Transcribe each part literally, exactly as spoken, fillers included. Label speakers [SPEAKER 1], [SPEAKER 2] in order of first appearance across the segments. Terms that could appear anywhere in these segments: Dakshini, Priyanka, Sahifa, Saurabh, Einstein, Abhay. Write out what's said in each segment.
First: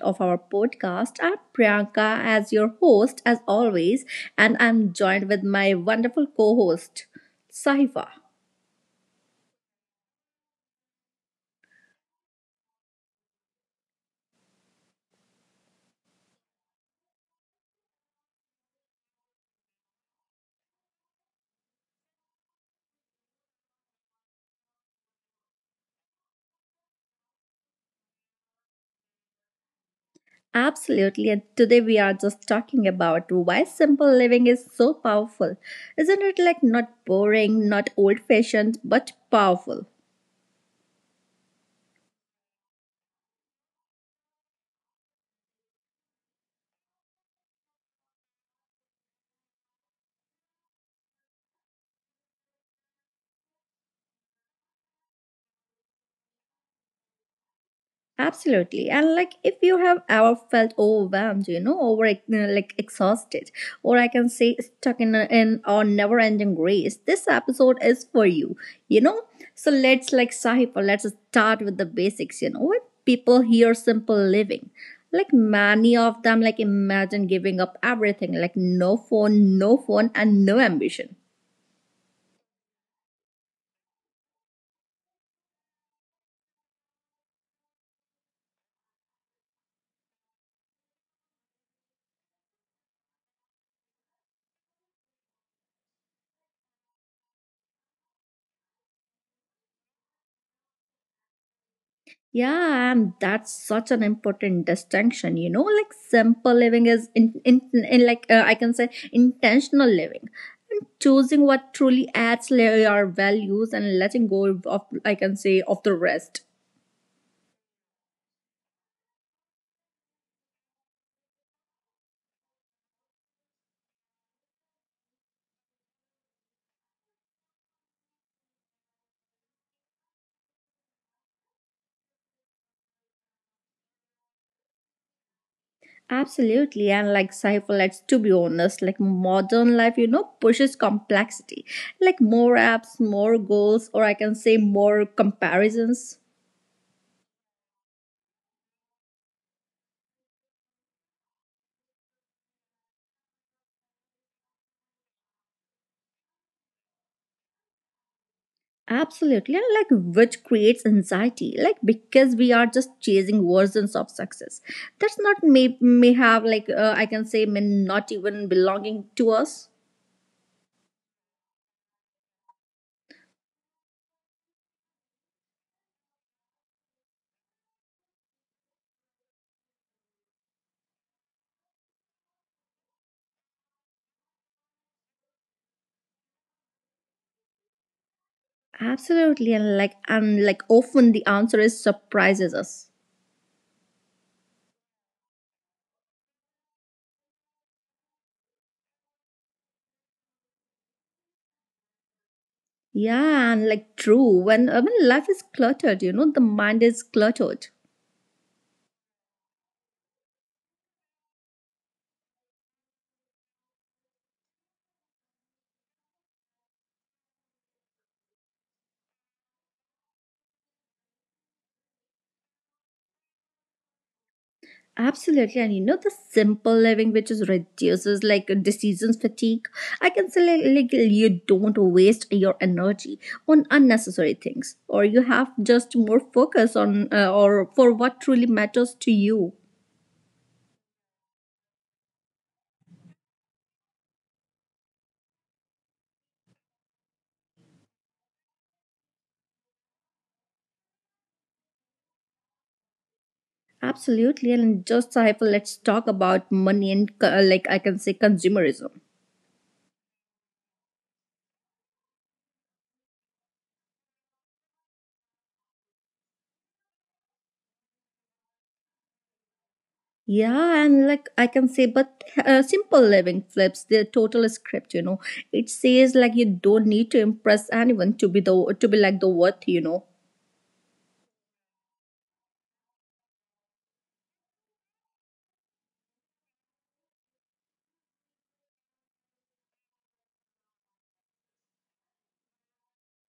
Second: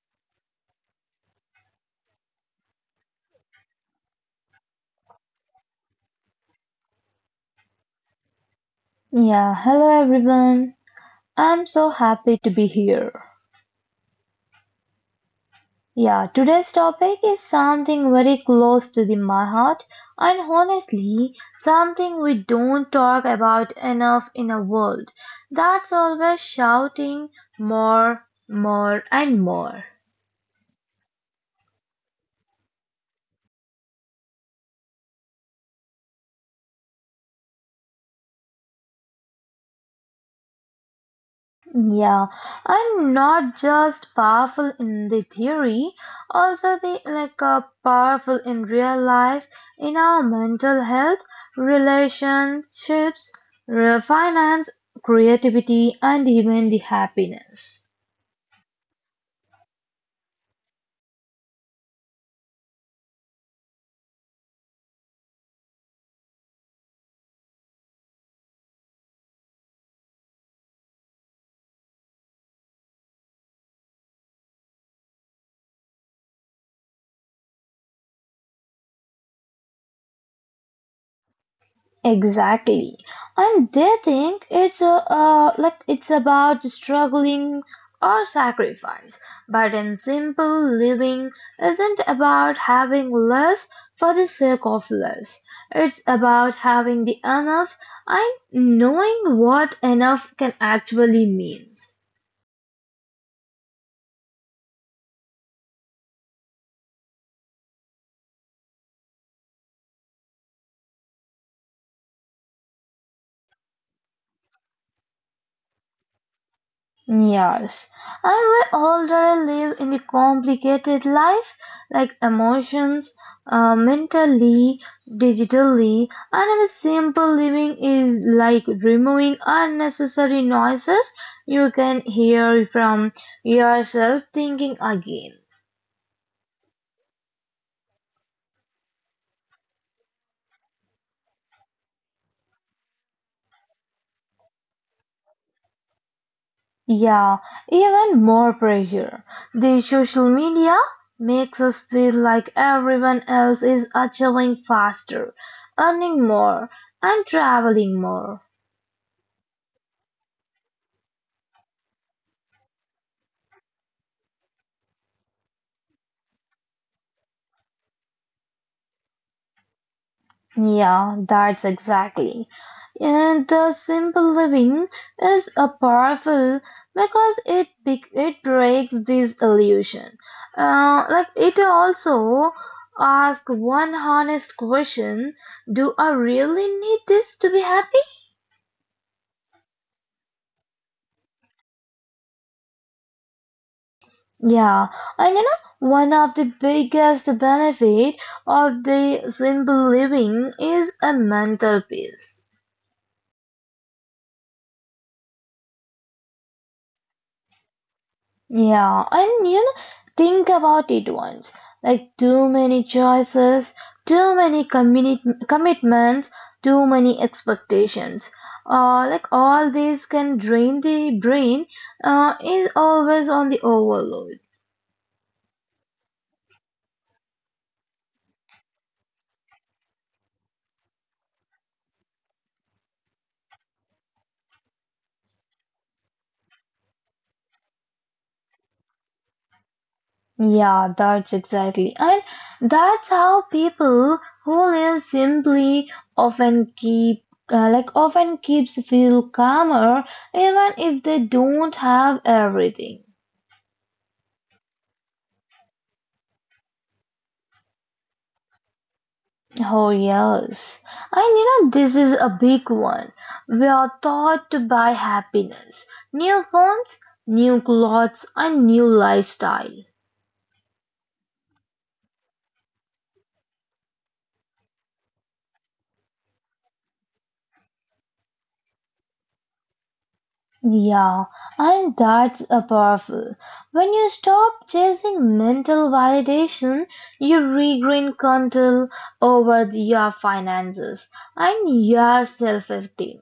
[SPEAKER 1] of our podcast. I'm Priyanka as your host, as always, and I'm joined with my wonderful co-host, Sahifa.
[SPEAKER 2] Yeah, hello everyone. I'm so happy to be here. Yeah, today's topic is something very close to the, my heart, and honestly, something we don't talk about enough in a world that's always shouting more, more, and more.
[SPEAKER 1] Absolutely, and today we are just talking about why simple living is so powerful. Isn't it like not boring, not old-fashioned, but powerful?
[SPEAKER 2] Yeah, I'm not just powerful in the theory, also the like uh, powerful in real life, in our mental health, relationships, re- finance, creativity, and even the happiness.
[SPEAKER 1] Absolutely. And like if you have ever felt overwhelmed, you know, over uh, like exhausted, or I can say stuck in a, in a never ending race, this episode is for you, you know? So let's like Sahipa, let's start with the basics, you know, when people hear simple living. Like many of them like imagine giving up everything, like no phone, no phone and no ambition.
[SPEAKER 2] Exactly. And they think it's a, uh, like it's about struggling or sacrifice. But in simple living isn't about having less for the sake of less. It's about having the enough and knowing what enough can actually means.
[SPEAKER 1] Yeah, and that's such an important distinction, you know, like simple living is in, in, in like uh, I can say intentional living and choosing what truly adds la- your values and letting go of I can say of the rest.
[SPEAKER 2] Yes, I will already live in the complicated life, like emotions, uh, mentally, digitally, and the simple living is like removing unnecessary noises you can hear from yourself thinking again.
[SPEAKER 1] Absolutely, and like Saiful, let's to be honest, like modern life, you know, pushes complexity, like more apps, more goals, or I can say more comparisons.
[SPEAKER 2] Yeah, even more pressure. The social media makes us feel like everyone else is achieving faster, earning more, and traveling more.
[SPEAKER 1] Absolutely, and like which creates anxiety, like because we are just chasing versions of success. That's not may may have like uh, I can say may not even belonging to us.
[SPEAKER 2] Yeah, that's exactly. And the simple living is a powerful because it be- it breaks this illusion. Uh, like it also asks one honest question: do I really need this to be happy?
[SPEAKER 1] Absolutely, and like and like often the answer is surprises us.
[SPEAKER 2] Yeah, and you know, one of the biggest benefit of the simple living is a mental peace.
[SPEAKER 1] Yeah, and like true when uh, when life is cluttered, you know the mind is cluttered.
[SPEAKER 2] Yeah, and you know, think about it once. Like too many choices, too many communi- commitments, too many expectations. Uh, like all these can drain the brain. Uh, is always on the overload.
[SPEAKER 1] Absolutely, and you know the simple living which is reduces like decisions fatigue. I can say like, like you don't waste your energy on unnecessary things, or you have just more focus on uh, or for what truly matters to you.
[SPEAKER 2] Yeah, that's exactly. And that's how people who live simply often keep uh, like often keeps feel calmer even if they don't have everything.
[SPEAKER 1] Absolutely, and just Saiful, let's talk about money and uh, like I can say consumerism.
[SPEAKER 2] Oh yes. And you know this is a big one. We are taught to buy happiness. New phones, new clothes and new lifestyle.
[SPEAKER 1] Yeah, and like I can say, but uh, simple living flips the total script. You know, it says like you don't need to impress anyone to be the to be like the worth. You know,
[SPEAKER 2] Yeah, and that's a powerful. When you stop chasing mental validation, you regain control over your finances and your self-esteem.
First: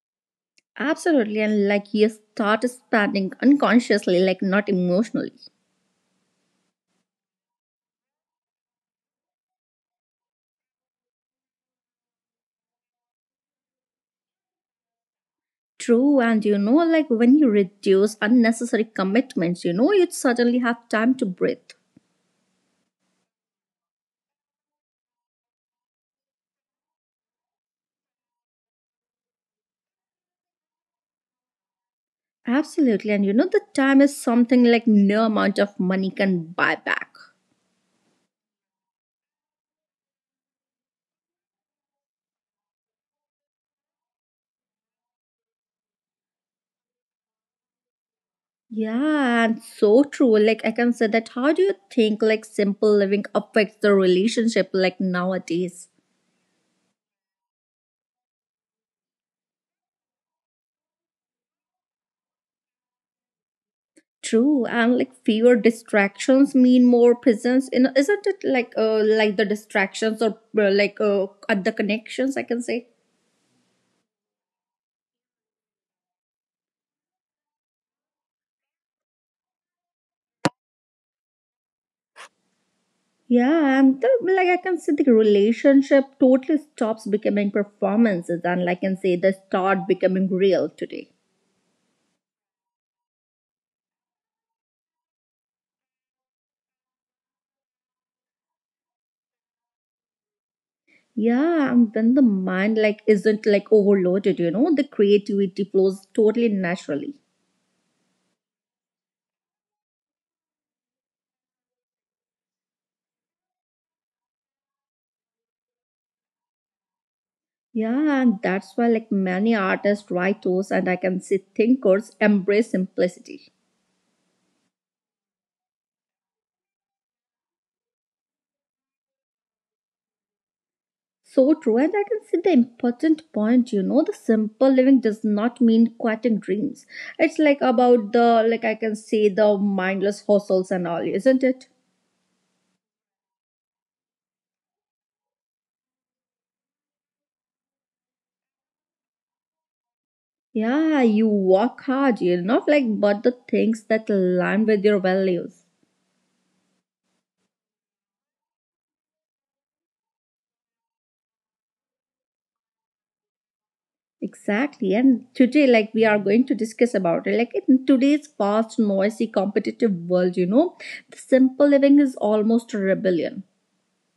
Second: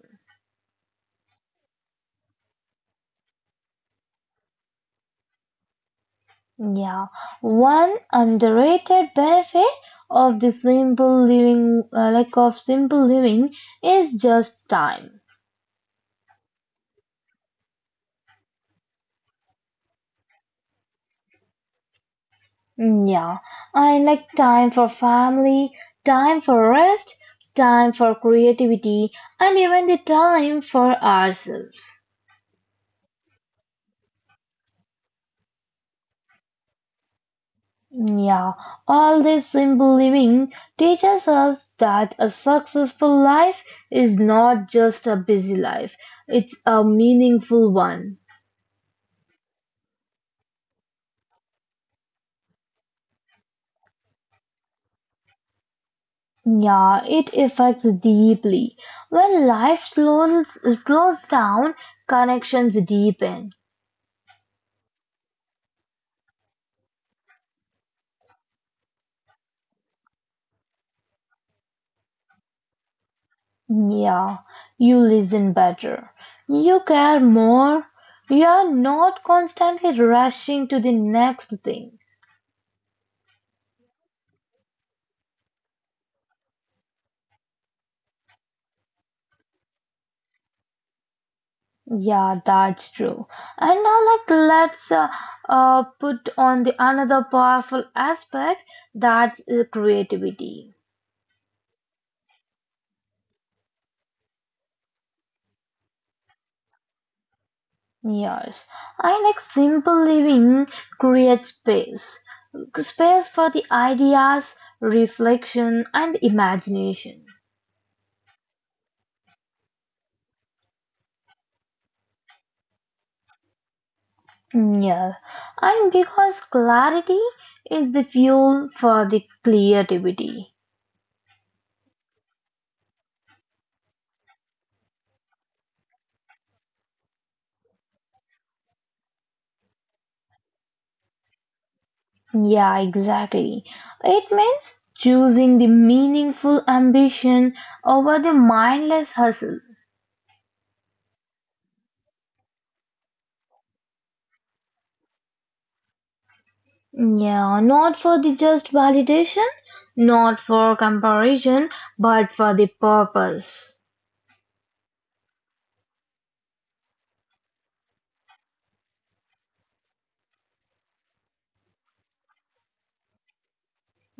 [SPEAKER 1] absolutely, and like you start spending unconsciously, like not emotionally.
[SPEAKER 2] Yeah, one underrated benefit of the simple living, uh, like of simple living, is just time.
[SPEAKER 1] True, and you know, like when you reduce unnecessary commitments, you know, you suddenly have time to breathe.
[SPEAKER 2] Mm, yeah, I like time for family, time for rest, time for creativity, and even the time for ourselves.
[SPEAKER 1] Absolutely, and you know, the time is something like no amount of money can buy back.
[SPEAKER 2] Mm, yeah, all this simple living teaches us that a successful life is not just a busy life, it's a meaningful one.
[SPEAKER 1] Yeah, and so true. Like I can say that how do you think like simple living affects the relationship like nowadays?
[SPEAKER 2] Mm, yeah, it affects deeply. When life slows, slows down, connections deepen.
[SPEAKER 1] True, and like fewer distractions mean more presence in isn't it like uh like the distractions or uh, like uh at the connections I can say.
[SPEAKER 2] Yeah, you listen better. You care more. You are not constantly rushing to the next thing.
[SPEAKER 1] Yeah, and the, like I can say the relationship totally stops becoming performances and like I can say they start becoming real today.
[SPEAKER 2] Yeah, that's true. And now, like, let's uh, uh, put on the another powerful aspect that's uh, creativity.
[SPEAKER 1] Yeah, and when the mind like isn't like overloaded, you know, the creativity flows totally naturally.
[SPEAKER 2] Yes, I like simple living creates space, space for the ideas, reflection, and imagination.
[SPEAKER 1] Yeah, and that's why like many artists, writers, and I can see thinkers embrace simplicity.
[SPEAKER 2] Mm, yeah, and because clarity is the fuel for the creativity.
[SPEAKER 1] So true, and I can see the important point, you know, the simple living does not mean quitting dreams. It's like about the like I can say the mindless hustles and all, isn't it?
[SPEAKER 2] Yeah, exactly. It means choosing the meaningful ambition over the mindless hustle.
[SPEAKER 1] Yeah, you work hard, you know, like but the things that align with your values.
[SPEAKER 2] Mm, yeah, not for the just validation, not for comparison, but for the purpose.
[SPEAKER 1] Exactly. And today, like we are going to discuss about it. Like in today's fast, noisy, competitive world, you know, the simple living is almost a rebellion.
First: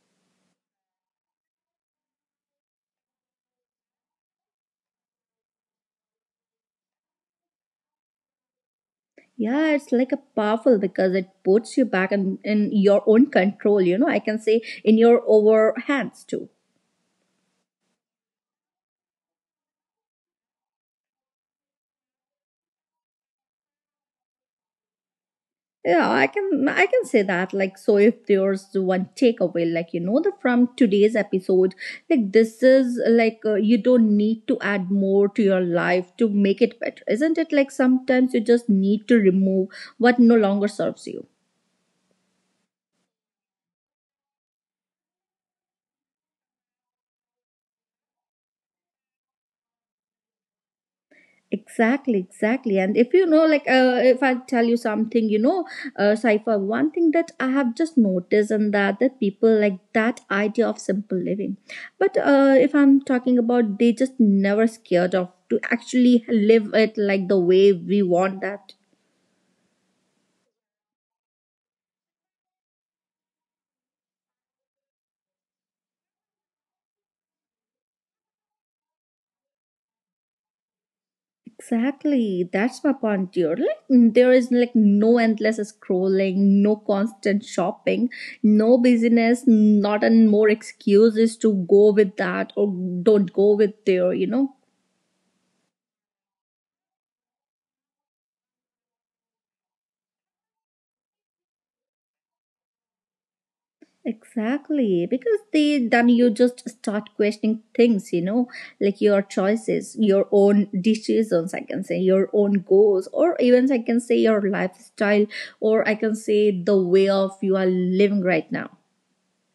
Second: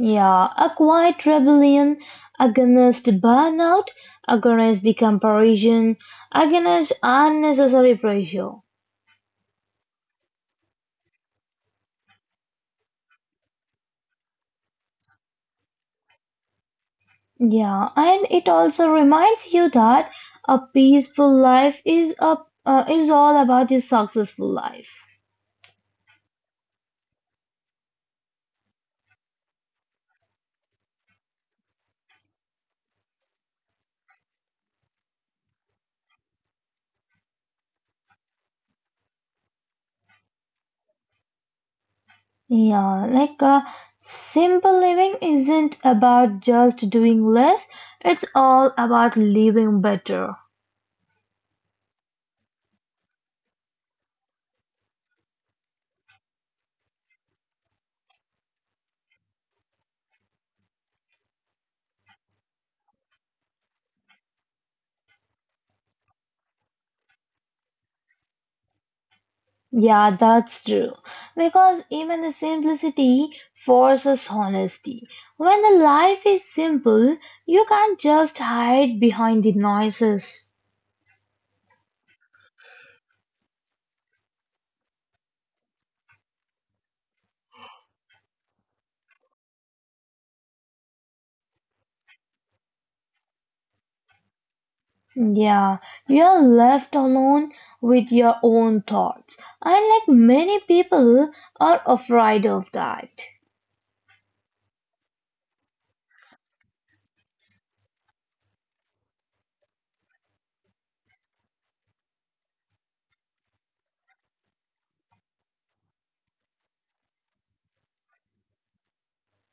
[SPEAKER 2] Yeah, a quiet rebellion against burnout, against the comparison, against unnecessary pressure.
[SPEAKER 1] Yeah, it's like a powerful because it puts you back in, in your own control, you know, I can say in your over hands too.
[SPEAKER 2] Yeah, and it also reminds you that a peaceful life is a uh, is all about a successful life.
[SPEAKER 1] Yeah, I can I can say that. Like, so if there's one takeaway, like you know, the from today's episode, like this is like uh, you don't need to add more to your life to make it better, isn't it? Like sometimes you just need to remove what no longer serves you.
[SPEAKER 2] Yeah, like uh, simple living isn't about just doing less, it's all about living better.
[SPEAKER 1] Exactly, exactly. And if you know, like, uh, if I tell you something, you know, uh, Saifa, one thing that I have just noticed and that that people like that idea of simple living. But uh, if I'm talking about, they just never scared of to actually live it like the way we want that
[SPEAKER 2] Yeah, that's true. Because even the simplicity forces honesty. When the life is simple, you can't just hide behind the noises.
[SPEAKER 1] Exactly. That's my point, dear. Like there is like no endless scrolling, no constant shopping, no busyness, not and more excuses to go with that or don't go with there, you know.
[SPEAKER 2] Yeah, you are left alone with your own thoughts. And like many people are afraid of that.
[SPEAKER 1] Exactly. Because they then you just start questioning things, you know, like your choices, your own decisions, I can say, your own goals, or even I can say your lifestyle, or I can say the way of you are living right now.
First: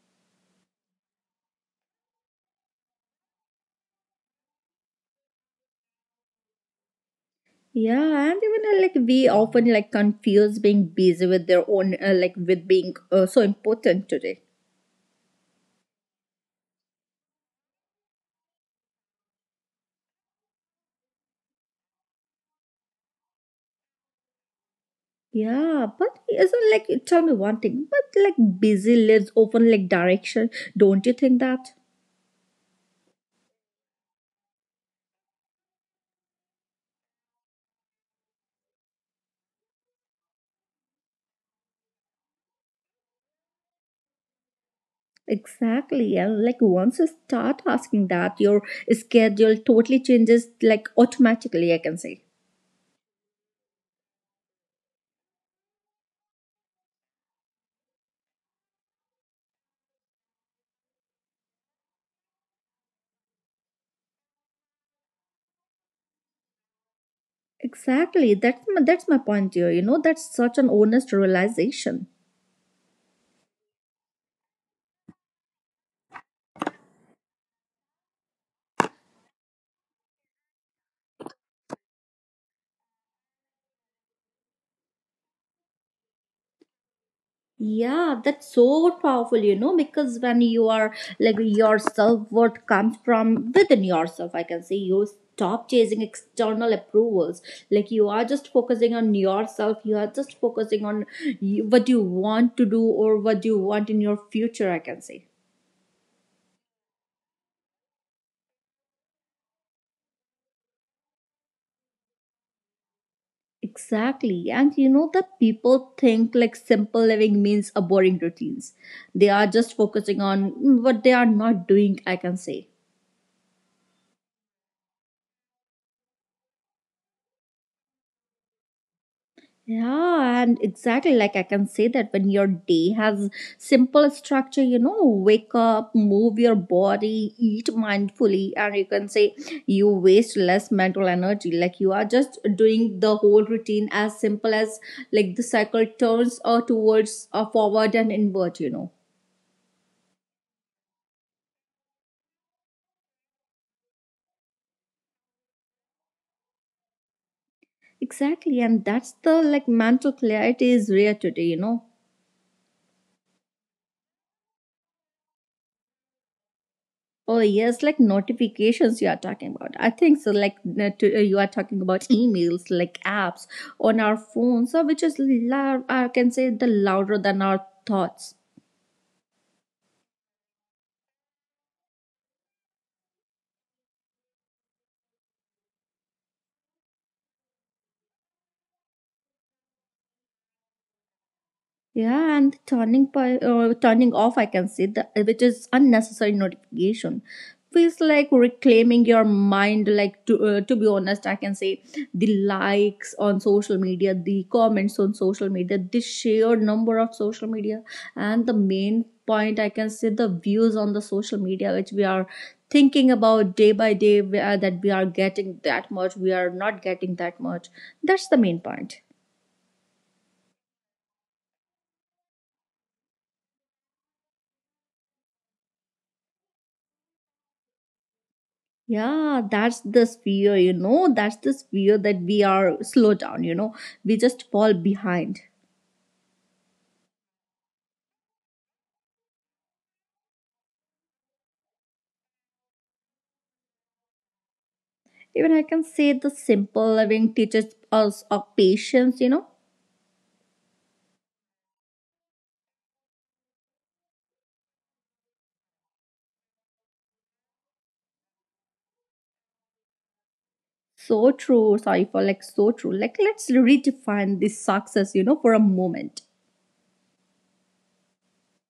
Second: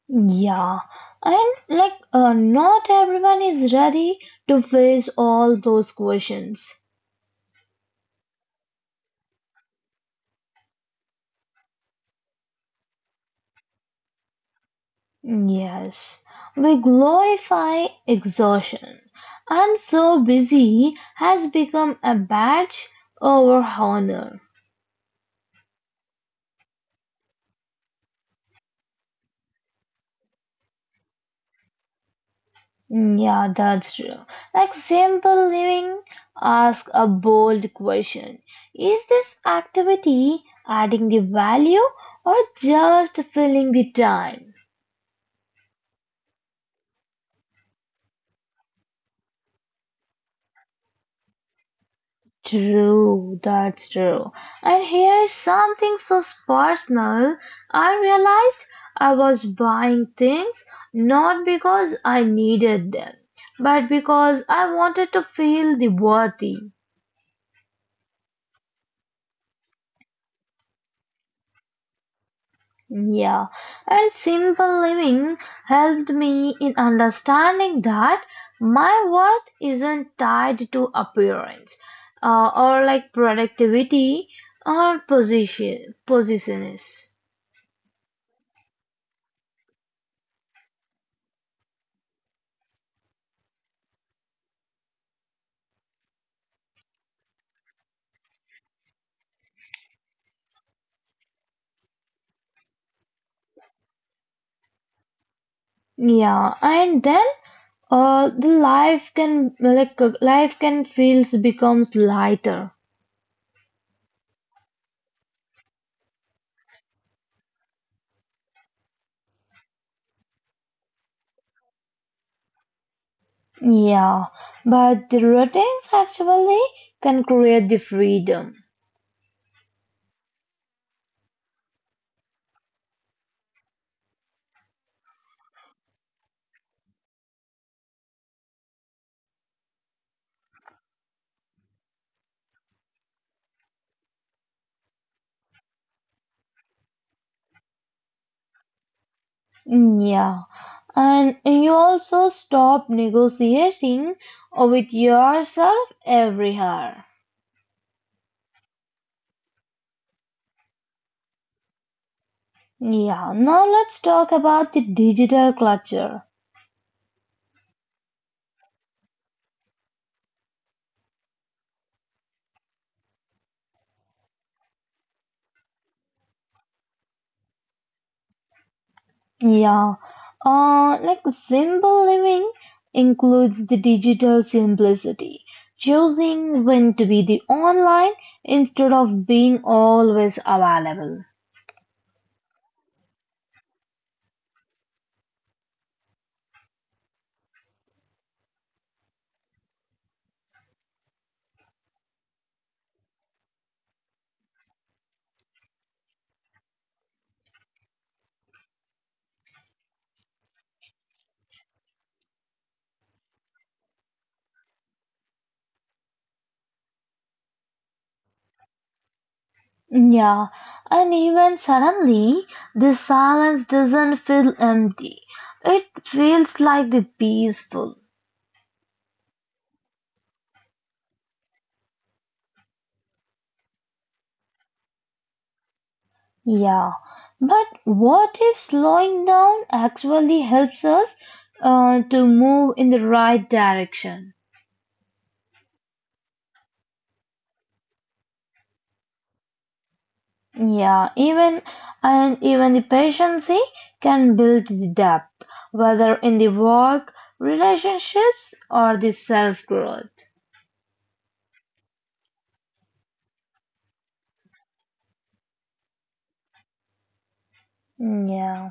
[SPEAKER 2] Yeah, and like uh, not everyone is ready to face all those questions.
[SPEAKER 1] Yeah, and even uh, like we often like confuse being busy with their own uh, like with being uh, so important today.
[SPEAKER 2] Yes, we glorify exhaustion. "I'm so busy" has become a badge of honor.
[SPEAKER 1] Yeah, but isn't like tell me one thing, but like busy lives often like direction, don't you think that?
[SPEAKER 2] Mm, yeah, that's true. Like simple living ask a bold question. Is this activity adding the value or just filling the time?
[SPEAKER 1] Exactly, and like once you start asking that, your schedule totally changes like automatically. I can say
[SPEAKER 2] True, that's true. And here's something so personal. I realized I was buying things not because I needed them, but because I wanted to feel the worthy.
[SPEAKER 1] exactly that's my, that's my point here. You know, that's such an honest realization.
[SPEAKER 2] Yeah, and simple living helped me in understanding that my worth isn't tied to appearance, uh, or like productivity or position positions.
[SPEAKER 1] Yeah, that's so powerful, you know, because when you are like your self worth comes from within yourself, I can say you stop chasing external approvals. Like you are just focusing on yourself, you are just focusing on you- what you want to do or what you want in your future, I can say.
[SPEAKER 2] Yeah, and then uh, the life can like uh, life can feels becomes lighter.
[SPEAKER 1] Exactly. And you know that people think like simple living means a boring routines. They are just focusing on mm, what they are not doing, I can say.
[SPEAKER 2] Yeah, but the routines actually can create the freedom.
[SPEAKER 1] Yeah, and exactly like I can say that when your day has simple structure, you know, wake up, move your body, eat mindfully, and you can say you waste less mental energy. Like you are just doing the whole routine as simple as like the cycle turns or towards or forward and inward, you know.
[SPEAKER 2] Yeah. And you also stop negotiating with yourself every hour.
[SPEAKER 1] Exactly, and that's the like mental clarity is rare today, you know.
[SPEAKER 2] Yeah, now let's talk about the digital culture.
[SPEAKER 1] Oh yes, like notifications you are talking about. I think so. Like uh, uh, you are talking about emails, like apps on our phones, so which is loud. I can say the louder than our thoughts.
[SPEAKER 2] Yeah, uh, like simple living includes the digital simplicity, choosing when to be the online instead of being always available.
[SPEAKER 1] Yeah, and turning pi- uh, turning off, I can see that uh, which is unnecessary notification. Feels like reclaiming your mind. Like to uh, to be honest, I can say the likes on social media, the comments on social media, the sheer number of social media, and the main point I can say the views on the social media, which we are thinking about day by day, we are, that we are getting that much, we are not getting that much. That's the main point.
[SPEAKER 2] Yeah, and even suddenly, the silence doesn't feel empty. It feels like the peaceful.
[SPEAKER 1] Yeah, that's the fear, you know, that's the fear that we are slow down, you know, we just fall behind.
[SPEAKER 2] Yeah, but what if slowing down actually helps us uh, to move in the right direction?
[SPEAKER 1] Even I can say the simple living teaches us of patience, you know.
[SPEAKER 2] Yeah, even and even the patience can build the depth, whether in the work, relationships, or the self growth.
[SPEAKER 1] So true, sorry for like so true. Like let's redefine this success, you know, for a moment.
[SPEAKER 2] Yeah.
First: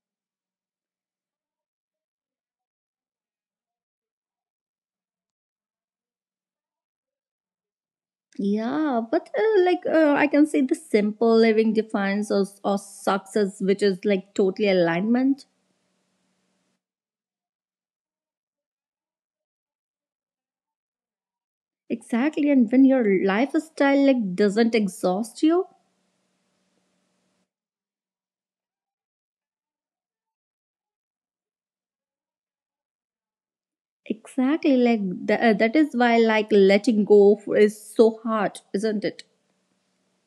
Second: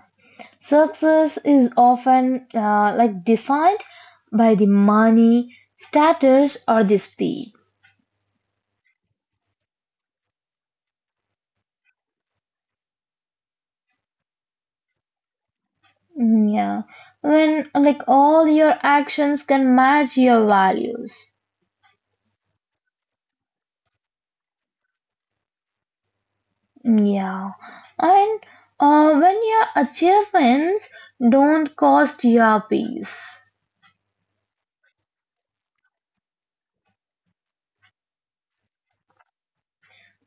[SPEAKER 2] Success is often uh, like defined by the money, status, or the speed.
[SPEAKER 1] Yeah, but uh, like uh, I can say the simple living defines us of success, which is like totally alignment.
[SPEAKER 2] Mm, yeah, when like all your actions can match your values.
[SPEAKER 1] Exactly, and when your lifestyle like doesn't exhaust you,
[SPEAKER 2] Mm, yeah, and uh, when your achievements don't cost your peace.
[SPEAKER 1] Exactly, like th- uh, that is why like letting go f- is so hard, isn't it?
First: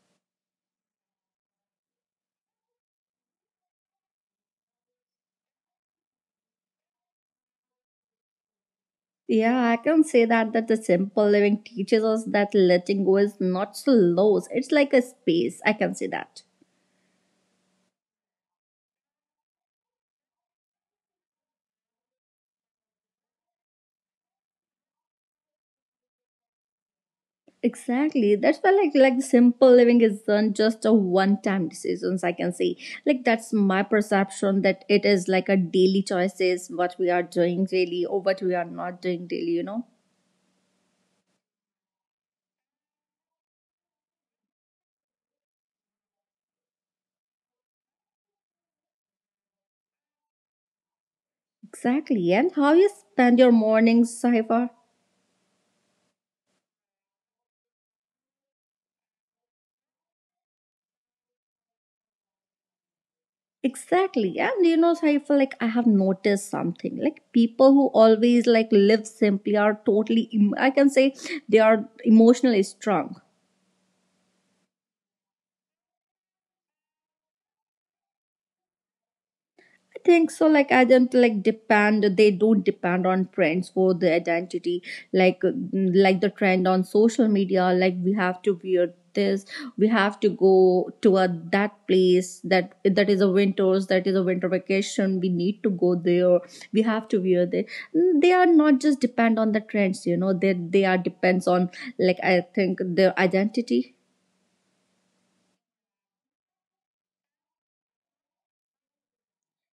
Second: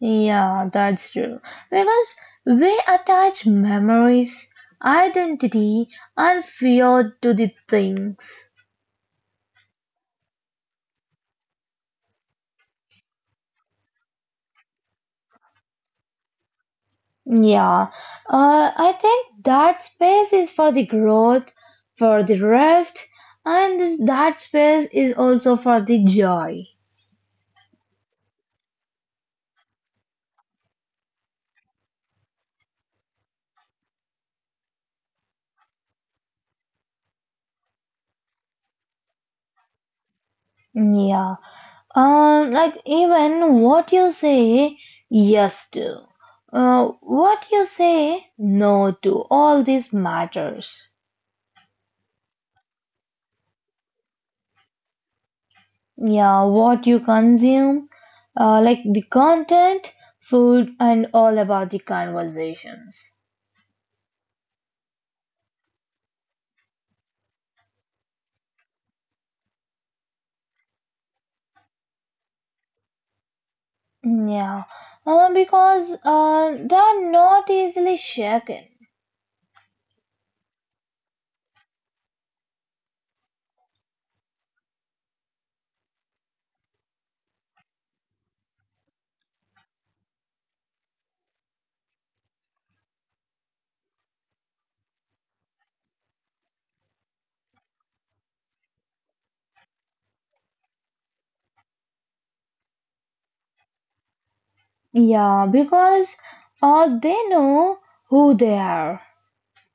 [SPEAKER 2] Yeah, that's true. Because we attach memories, identity, and fear to the things.
[SPEAKER 1] Yeah, I can say that that the simple living teaches us that letting go is not slows. It's like a space. I can say that.
[SPEAKER 2] Yeah, uh, I think that space is for the growth, for the rest, and this, that space is also for the joy.
[SPEAKER 1] Exactly. That's why like like simple living isn't just a one time decisions, I can say. Like that's my perception that it is like a daily choices, what we are doing daily or what we are not doing daily, you know?
[SPEAKER 2] Yeah, um, like even what you say yes to, uh, what you say no to, all this matters.
[SPEAKER 1] Exactly. And how you spend your mornings, Saifa?
[SPEAKER 2] Yeah, what you consume, uh, like the content, food, and all about the conversations.
[SPEAKER 1] Exactly. And you know, so I feel like I have noticed something. Like people who always like live simply are totally em- I can say they are emotionally strong.
[SPEAKER 2] Mm, yeah, uh, because uh, they are not easily shaken.
[SPEAKER 1] Think so like I don't like depend they don't depend on trends for the identity like uh, like the trend on social media like we have to wear this we have to go to a, that place that that is a winters that is a winter vacation we need to go there we have to wear there Mm, they are not just depend on the trends you know they they are depends on like I think their identity
[SPEAKER 2] Yeah, because uh, they know who they are.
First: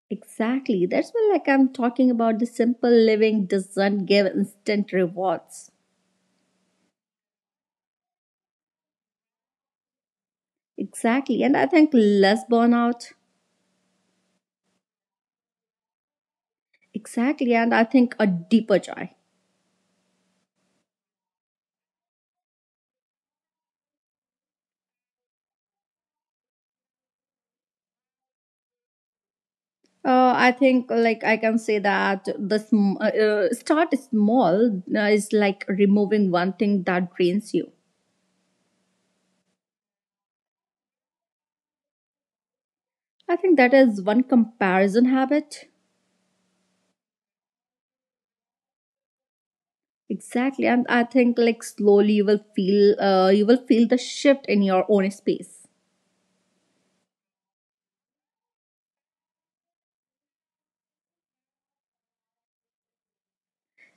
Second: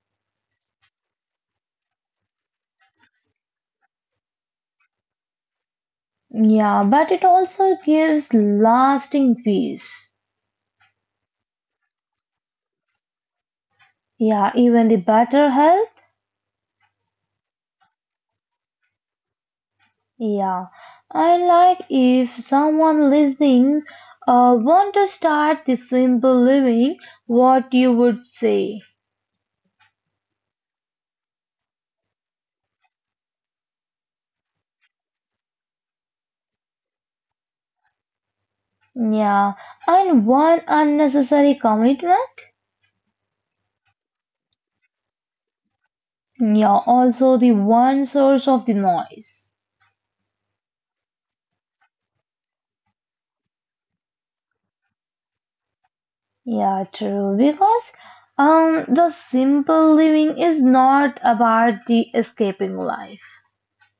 [SPEAKER 1] Exactly. That's why like I'm talking about the simple living doesn't give instant rewards.
[SPEAKER 2] Yeah, but it also gives lasting peace.
[SPEAKER 1] Exactly. And I think less burnout.
[SPEAKER 2] Yeah, even the better health.
[SPEAKER 1] Exactly. And I think a deeper joy.
[SPEAKER 2] Yeah, I like if someone listening uh, want to start the simple living, what you would say.
[SPEAKER 1] Uh, I think like I can say that the sm- uh, uh, start small uh, is like removing one thing that drains you.
[SPEAKER 2] Yeah, and one unnecessary commitment.
[SPEAKER 1] I think that is one comparison habit.
[SPEAKER 2] Yeah, also the one source of the noise.
[SPEAKER 1] Exactly. And I think like slowly you will feel uh, you will feel the shift in your own space.
[SPEAKER 2] Yeah, true. Because um the simple living is not about the escaping life.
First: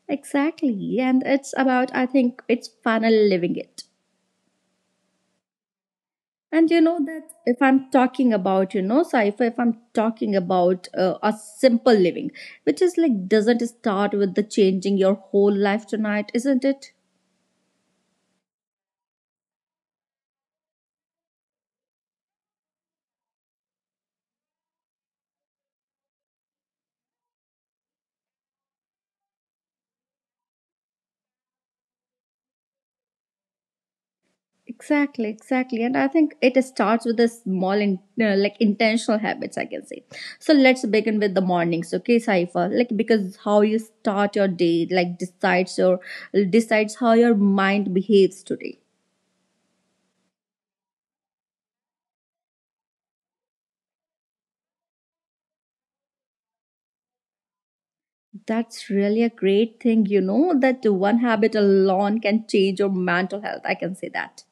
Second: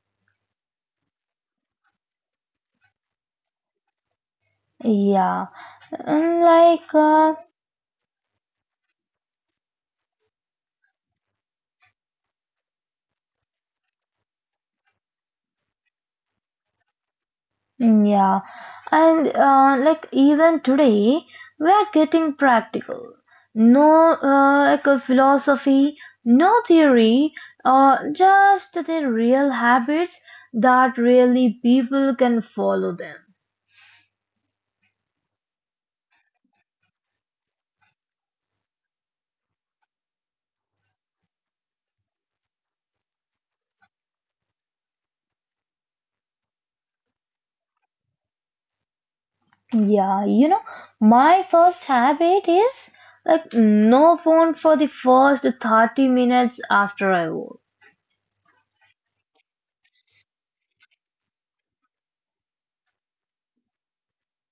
[SPEAKER 1] Exactly. And it's about I think it's final living it.
[SPEAKER 2] Yeah. And
[SPEAKER 1] and you
[SPEAKER 2] like
[SPEAKER 1] know that
[SPEAKER 2] uh,
[SPEAKER 1] if I'm talking about you know sci if I'm talking about uh, a simple living which is like doesn't start with the changing your whole life tonight, isn't it?
[SPEAKER 2] yeah. And uh, like even today we are getting practical. No, uh, like a philosophy, no theory, uh, just the real habits that really people can follow them.
[SPEAKER 1] Exactly, exactly, and I think it starts with the small, in, uh, like intentional habits, I can say. So let's begin with the mornings, okay Cypher? Like, because how you start your day like decides your decides how your mind behaves today.
[SPEAKER 2] Yeah, you know, my first habit is like no phone for the first thirty minutes after I woke.
[SPEAKER 1] That's really a great thing, you know, that one habit alone can change your mental health. I can say that.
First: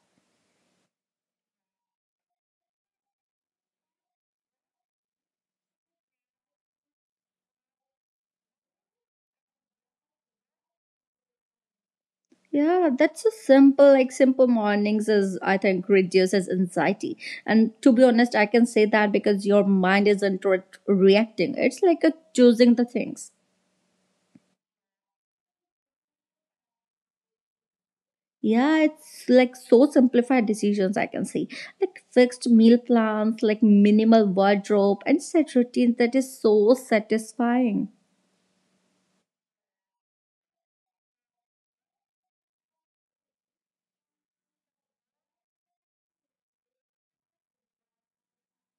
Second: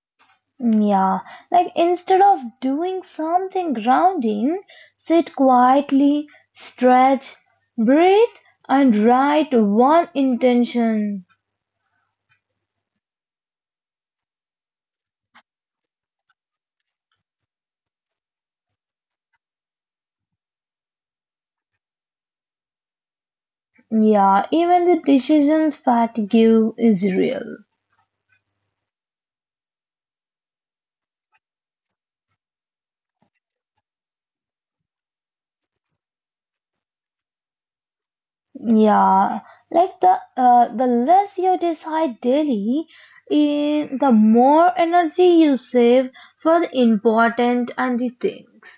[SPEAKER 2] Yeah, like instead of doing something grounding, sit quietly, stretch, breathe, and write one intention.
[SPEAKER 1] Yeah, that's so simple. Like, simple mornings is, I think, reduces anxiety. And to be honest, I can say that because your mind isn't re- reacting. It's like a choosing the things.
[SPEAKER 2] Yeah, even the decisions fatigue is real.
[SPEAKER 1] Yeah, it's like so simplified decisions, I can say, like fixed meal plans, like minimal wardrobe, and set routines. That is so satisfying.
[SPEAKER 2] Yeah, like the uh, the less you decide daily, eh, the more energy you save for the important and the things.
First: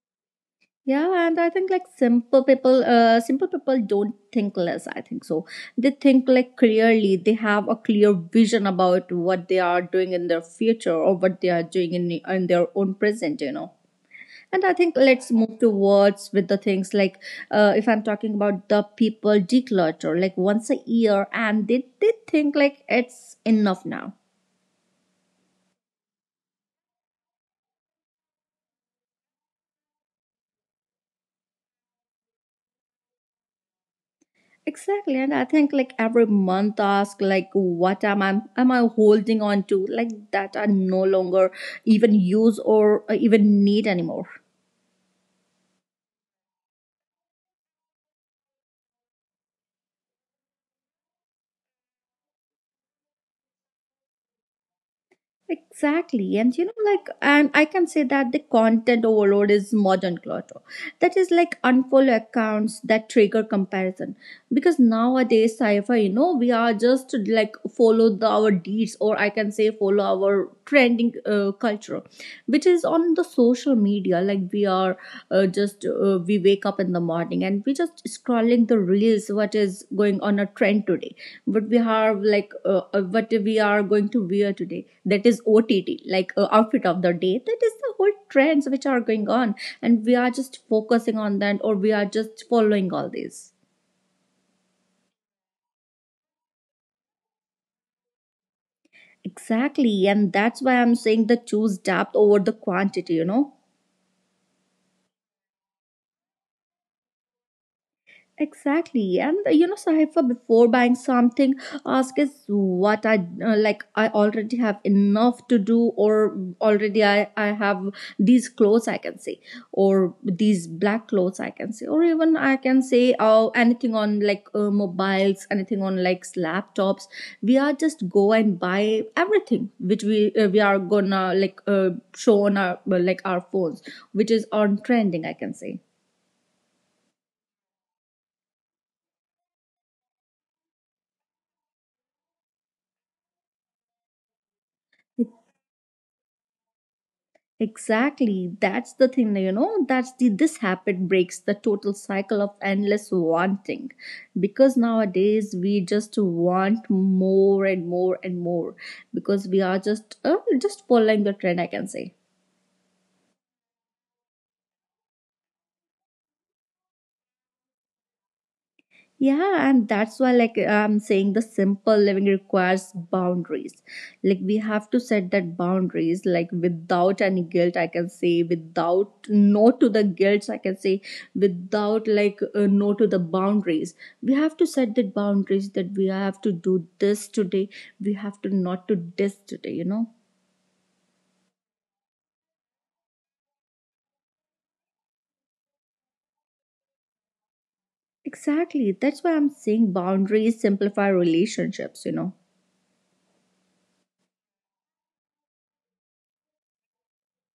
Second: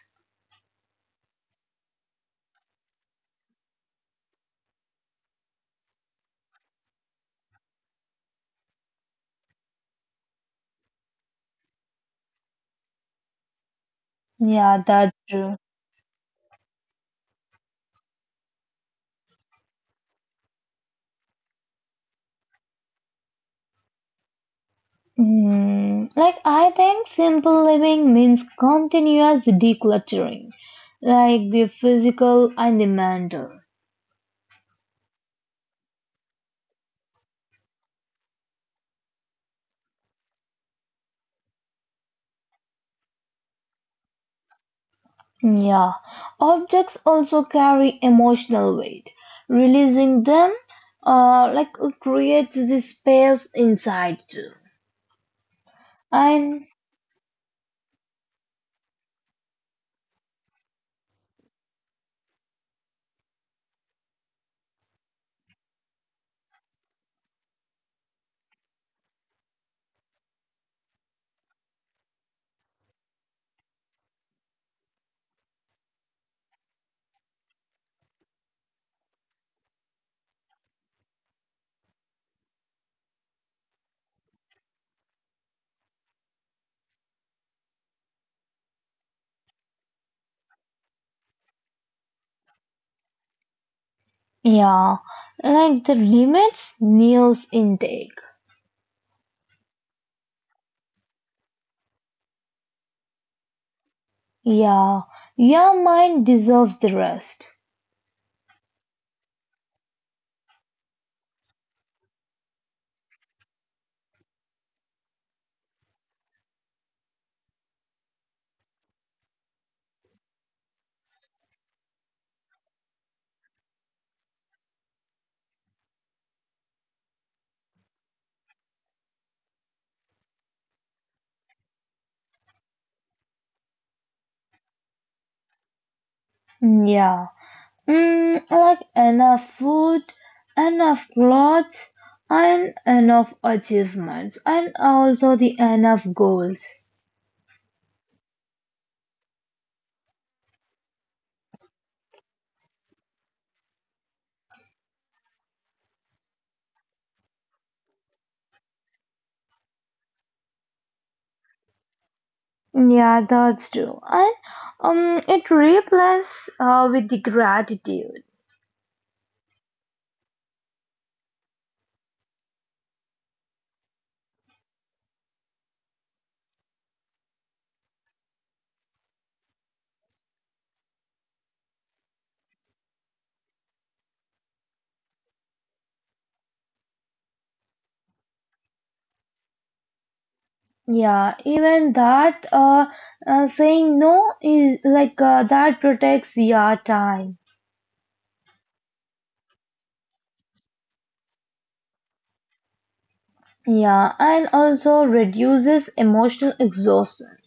[SPEAKER 1] Yeah, and I think like simple people, uh, simple people don't think less, I think so. They think like clearly. They have a clear vision about what they are doing in their future or what they are doing in in their own present, you know. And I
[SPEAKER 2] Yeah,
[SPEAKER 1] think
[SPEAKER 2] that's
[SPEAKER 1] let's
[SPEAKER 2] true.
[SPEAKER 1] move towards with the things, like uh, if I'm talking about the people declutter like once a year, and they they think like it's enough now.
[SPEAKER 2] Mm, like I think simple living means continuous decluttering, like the physical and the mental.
[SPEAKER 1] Exactly, and I think like every month ask like what am I am I holding on to like that I no longer even use or uh, even need anymore.
[SPEAKER 2] Yeah, objects also carry emotional weight. Releasing them, uh, like creates the space inside too.
[SPEAKER 1] Exactly. And you
[SPEAKER 2] And
[SPEAKER 1] know, like, and I can say that the content overload is modern clutter. That is like unfollow accounts that trigger comparison. Because nowadays, Cypher, you know, we are just like follow the, our deeds, or I can say follow our trending uh, culture, which is on the social media. Like, we are uh, just, uh, we wake up in the morning and we just scrolling the reels, what is going on a trend today, what we have, like, uh, uh, what we are going to wear today, that is O T T, like uh, outfit of the day. That is the whole trends which are going on, and we are just focusing on that, or we are just following all these.
[SPEAKER 2] yeah, like the limits Neo's intake.
[SPEAKER 1] Exactly, and that's why I'm saying the choose depth over the quantity, you know.
[SPEAKER 2] Yeah, your mind deserves the rest.
[SPEAKER 1] Exactly, and uh, you know, Sahifa, before buying something, ask is what I uh, like, I already have enough to do, or already I, I have these clothes, I can say, or these black clothes, I can say, or even I can say, oh, anything on like uh, mobiles, anything on like laptops. We are just go and buy everything which we uh, we are gonna like uh, show on our like our phones, which is on trending, I can say.
[SPEAKER 2] Mm, yeah, mm, like enough food, enough clothes, and enough achievements, and also the enough goals.
[SPEAKER 1] Exactly. That's the thing, you know. That's the this habit breaks the total cycle of endless wanting. Because nowadays we just want more and more and more because we are just uh, just following the trend, I can say.
[SPEAKER 2] Yeah, that's true. And um, it replaces uh, with the gratitude.
[SPEAKER 1] Yeah, and that's why, like I'm saying, the simple living requires boundaries. Like, we have to set that boundaries, like without any guilt, I can say, without no to the guilt, I can say, without like uh, no to the boundaries. We have to set the boundaries that we have to do this today. We have to not to this today, you know.
[SPEAKER 2] Yeah, even that uh, uh, saying no is like uh, that protects your time.
[SPEAKER 1] Exactly. That's why I'm saying boundaries simplify relationships, you know.
[SPEAKER 2] Yeah, and also reduces emotional exhaustion.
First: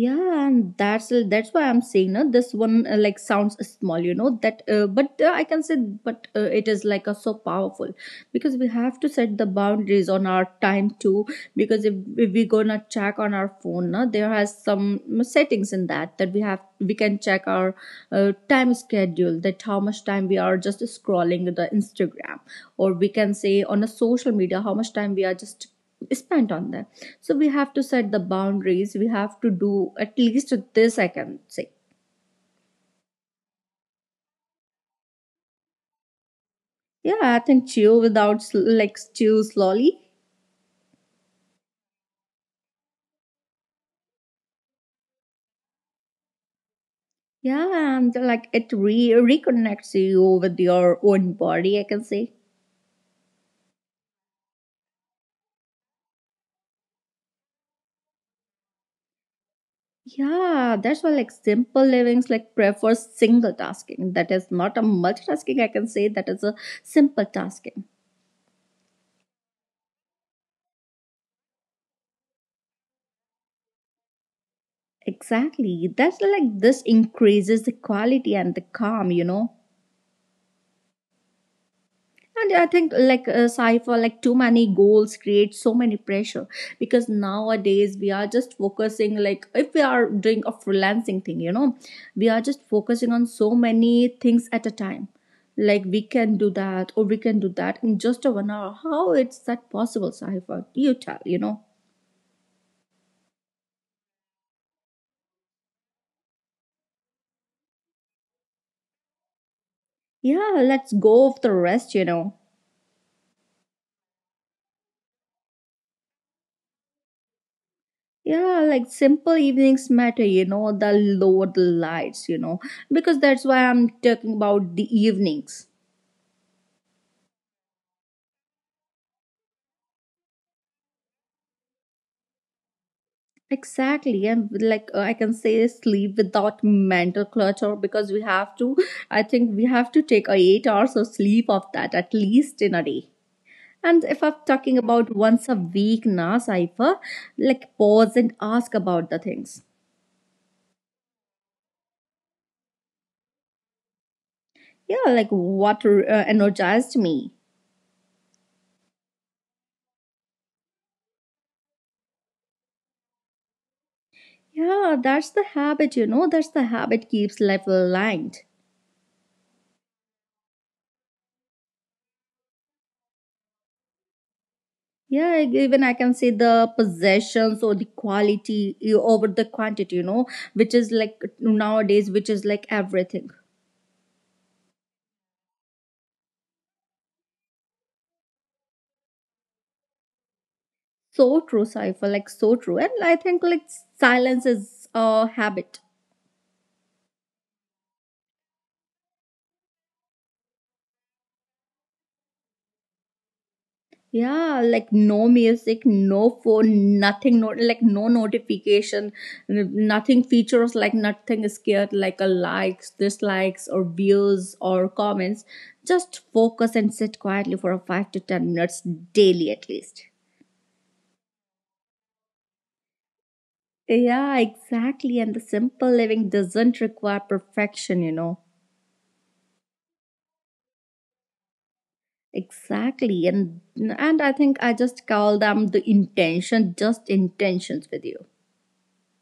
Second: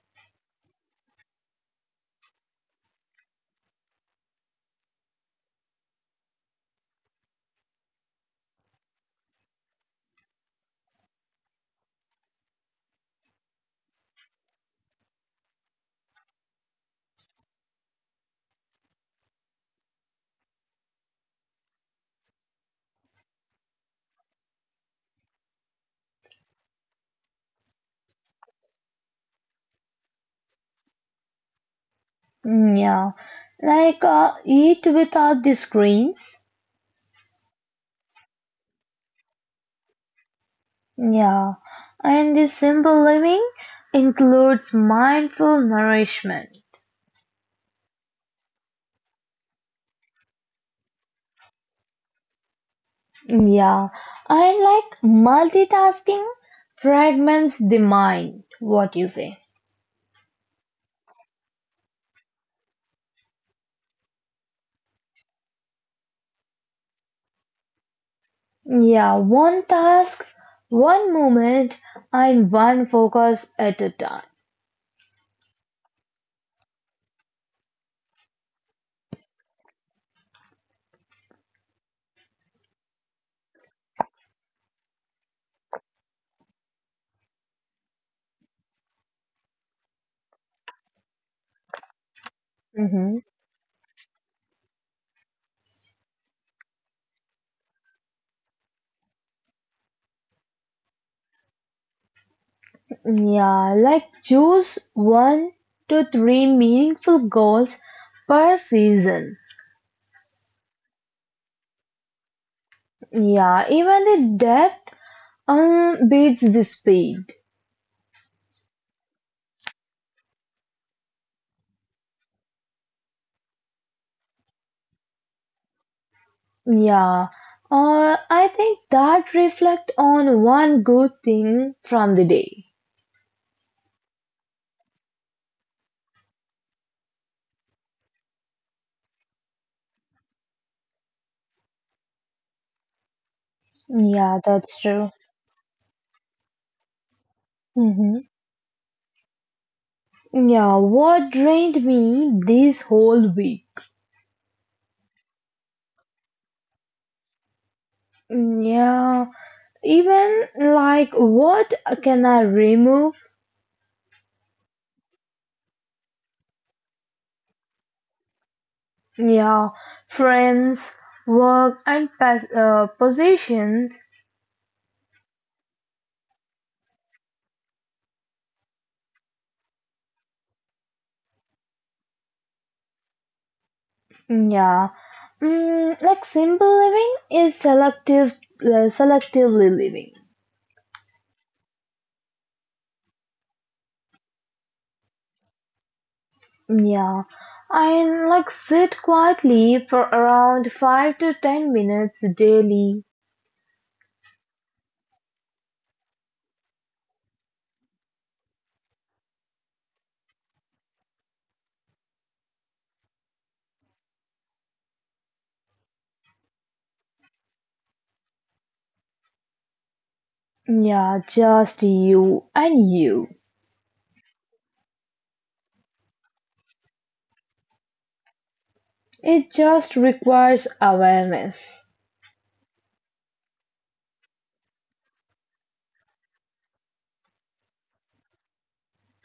[SPEAKER 1] Yeah, and that's that's why I'm saying no, this one uh, like sounds small, you know, that uh, but uh, I can say, but uh, it is like a so powerful, because we have to set the boundaries on our time too. Because if, if we gonna check on our phone now, there has some settings in that that we have we can check our uh, time schedule, that how much time we are just scrolling the Instagram, or we can say on a social media how much time we are just spent on them. So we have to set the boundaries, we have to do at least this, I can say.
[SPEAKER 2] Mm, yeah, like uh, eat without the screens.
[SPEAKER 1] Yeah, I think chew without sl- like chew slowly.
[SPEAKER 2] Yeah, and the simple living includes mindful nourishment.
[SPEAKER 1] Yeah, and like it re- reconnects you with your own body, I can say.
[SPEAKER 2] Yeah, and like multitasking fragments the mind. What you say?
[SPEAKER 1] Yeah, that's why like simple livings like prefers single tasking, that is not a multitasking, I can say, that is a simple tasking.
[SPEAKER 2] Yeah, one task, one moment, and one focus at a time.
[SPEAKER 1] Exactly, that's like this increases the quality and the calm, you know. And I think like uh, Cypher, like too many goals create so many pressure, because nowadays we are just focusing like if we are doing a freelancing thing, you know, we are just focusing
[SPEAKER 2] Mm-hmm.
[SPEAKER 1] on so many things at a time. Like, we can do that or we can do that in just a one hour, how is that possible, Cypher? You tell, you know.
[SPEAKER 2] Yeah, like choose one to three meaningful goals per season.
[SPEAKER 1] Yeah, let's go of the rest, you know.
[SPEAKER 2] Yeah, even the depth um beats the speed.
[SPEAKER 1] Yeah, like simple evenings matter, you know, the lower the lights, you know, because that's why I'm talking about the evenings.
[SPEAKER 2] Yeah, uh, I think that reflect on one good thing from the day.
[SPEAKER 1] Exactly, and like uh, I can say, sleep without mental clutter, because we have to. I think we have to take a eight hours of sleep of that at least in a day. And if I'm
[SPEAKER 2] Yeah,
[SPEAKER 1] talking
[SPEAKER 2] that's true.
[SPEAKER 1] about once a week, now Cipher, like pause
[SPEAKER 2] Mm-hmm.
[SPEAKER 1] and ask about the things.
[SPEAKER 2] Yeah, what drained me this whole week?
[SPEAKER 1] Yeah, like what uh, energized me.
[SPEAKER 2] Yeah, even like what can I remove?
[SPEAKER 1] Yeah, that's the habit, you know. That's the habit keeps life aligned.
[SPEAKER 2] Yeah, friends, work, and pas- uh, possessions.
[SPEAKER 1] Yeah, eg- even I can say the possessions or the quality you- over the quantity, you know, which is like nowadays, which is like everything.
[SPEAKER 2] Yeah, mm, like simple living is selective, uh, selectively living.
[SPEAKER 1] So true, Cypher, like so true. And I think like silence is a habit.
[SPEAKER 2] Yeah, and like sit quietly for around five to ten minutes daily.
[SPEAKER 1] Yeah, like no music, no phone, nothing, no, like no notification, n- nothing features, like nothing is scared, like a likes, dislikes, or views or comments. Just focus and sit quietly for a five to ten minutes daily at least.
[SPEAKER 2] Yeah, just you and you.
[SPEAKER 1] Yeah, exactly. And the simple living doesn't require perfection, you know.
[SPEAKER 2] It just requires awareness.
[SPEAKER 1] Exactly. And and I think I just call them the intention, just intentions with you.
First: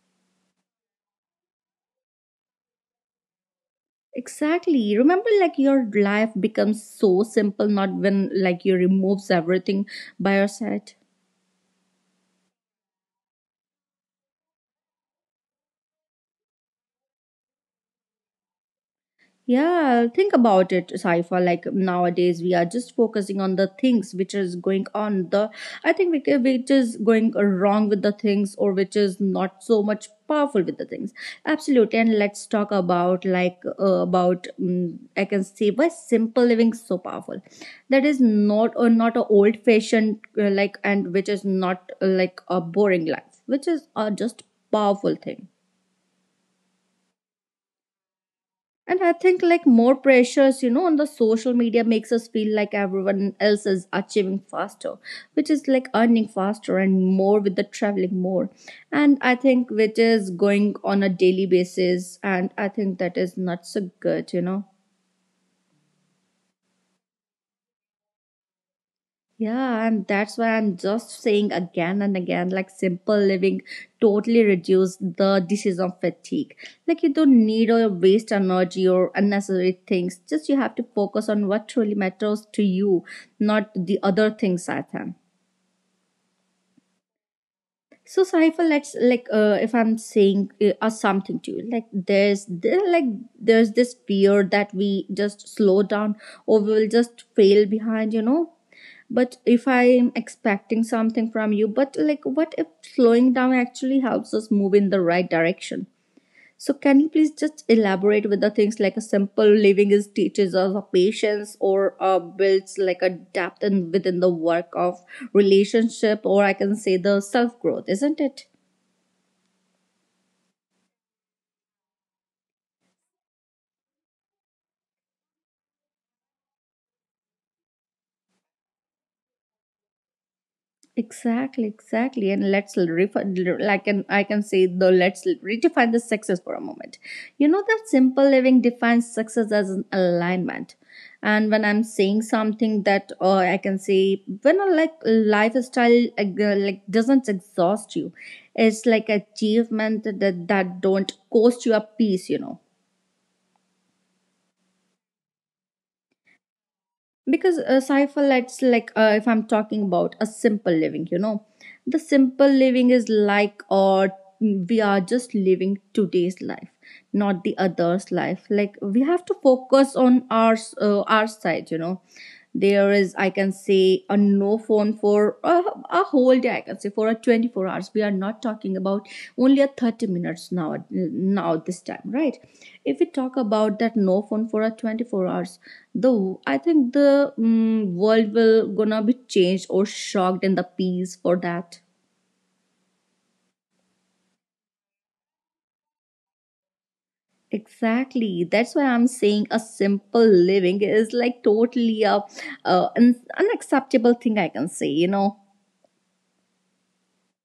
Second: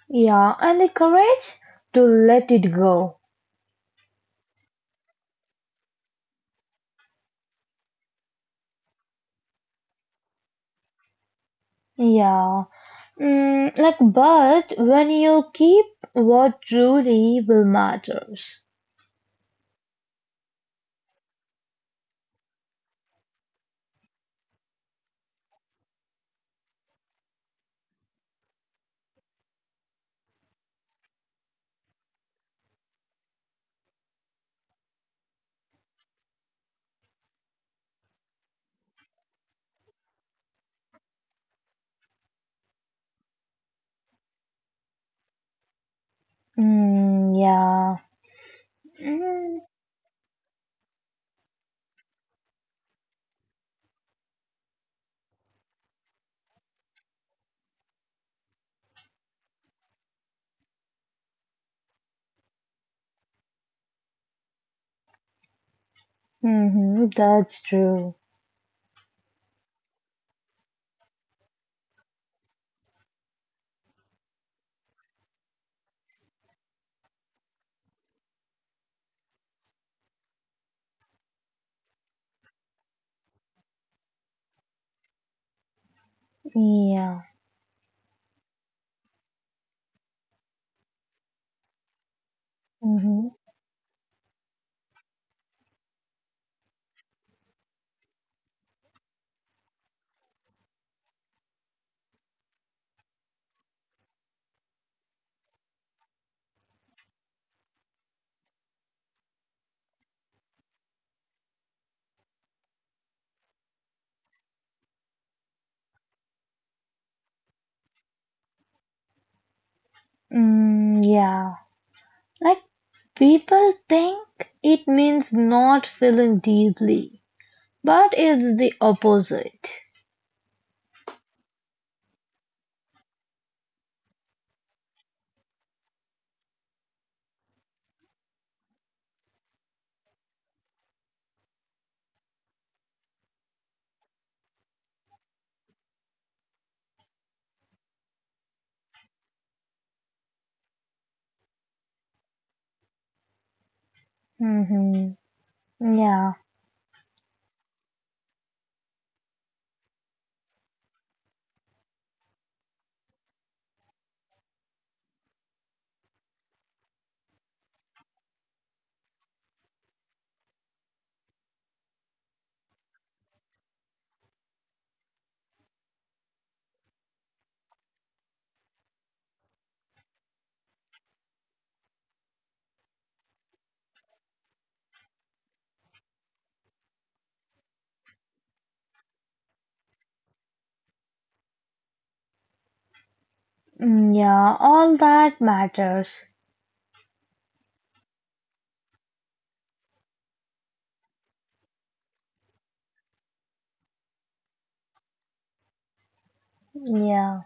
[SPEAKER 2] Yeah, and the courage to let it go.
[SPEAKER 1] Exactly. Remember, like your life becomes so simple not when like you removes everything by your side.
[SPEAKER 2] Yeah. Mm, like, but when you keep what truly will matters.
[SPEAKER 1] Yeah, think about it, Saifa. Like nowadays, we are just focusing on the things which is going on. The I think we ca- which is going wrong with the things, or which is not so much powerful with the things. Absolutely, and let's talk about like uh, about mm I can say why simple living is so powerful. That is not or not a old fashioned uh, like, and which is not uh, like a boring life, which is uh, just powerful thing.
[SPEAKER 2] Mm, yeah.
[SPEAKER 1] And I think
[SPEAKER 2] Mm,
[SPEAKER 1] like more pressures, you know, on the social media makes us feel like everyone else is achieving faster, which is like earning faster and more with the traveling more. And I think which is going on a daily basis. And I think that is not so good, you know.
[SPEAKER 2] hmm. That's true.
[SPEAKER 1] Yeah, and that's why I'm just saying again and again like simple living totally reduce the disease of fatigue. Like, you don't need or waste energy or unnecessary things. Just you have to focus on what truly matters to you, not the other things at hand.
[SPEAKER 2] Yeah.
[SPEAKER 1] So Saifa, let's like uh, if I'm saying uh, or something to you, like there's there, like
[SPEAKER 2] Mm-hmm.
[SPEAKER 1] there's this fear that we just slow down or we will just fail behind, you know, but if I'm expecting something from you, but like what if slowing down actually helps us move in the right direction? So can you please just elaborate with the things, like a simple living is teaches us a patience, or uh, builds like a depth in within the work of relationship, or I can say the self growth, isn't it?
[SPEAKER 2] Mm, yeah. Like, people think it means not feeling deeply, but it's the opposite.
[SPEAKER 1] Exactly, exactly. And let's refer, like, and I can say though, let's redefine the success for a moment. You know that simple living defines success as an alignment. And when I'm saying something that, or I can say, when a like lifestyle uh, like doesn't exhaust you, it's like achievement that that don't cost you a piece, you know.
[SPEAKER 2] Mm-hmm. Yeah.
[SPEAKER 1] Because a Cipher, lets like uh, if I'm talking about a simple living, you know, the simple living is like, or we are just living today's life, not the other's life. Like, we have to focus on our uh, our side, you know. There is, I can say, a no phone for a, a whole day, I can say. For a twenty-four hours, we are not talking about only a thirty minutes, now now this time, right? If we talk about that no phone for a twenty-four hours, though I think the mm, world will gonna be changed or shocked in the piece for that.
[SPEAKER 2] Mm, yeah. All that matters.
[SPEAKER 1] Exactly. That's why I'm saying a simple living is like totally a, uh, an unacceptable thing, I can say, you know.
[SPEAKER 2] Yeah.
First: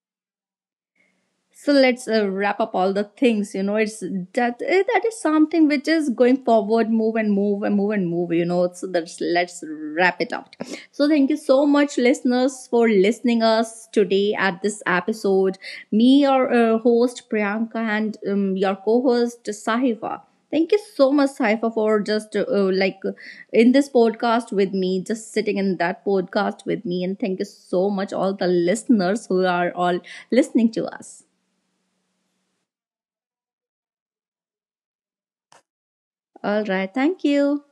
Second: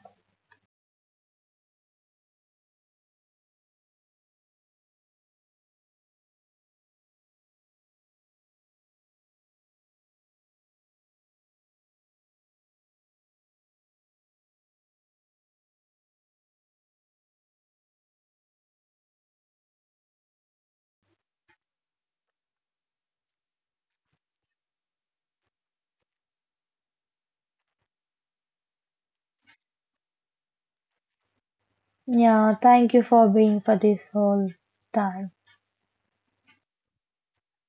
[SPEAKER 1] So let's uh, wrap up all the things, you know. It's that eh, that is something which is going forward, move and move and move and move, you know. So that's, let's wrap it out. So thank you so much, listeners, for listening us today at this episode. Me, your uh, host Priyanka, and um, your co-host Sahiva. Thank you so much, Sahiva, for just uh, uh, like uh, in this podcast with me, just sitting in that podcast with me. And thank you so much all the listeners who are all listening to us.
[SPEAKER 2] Yeah, thank you for being for this whole time.
[SPEAKER 1] All right. Thank you.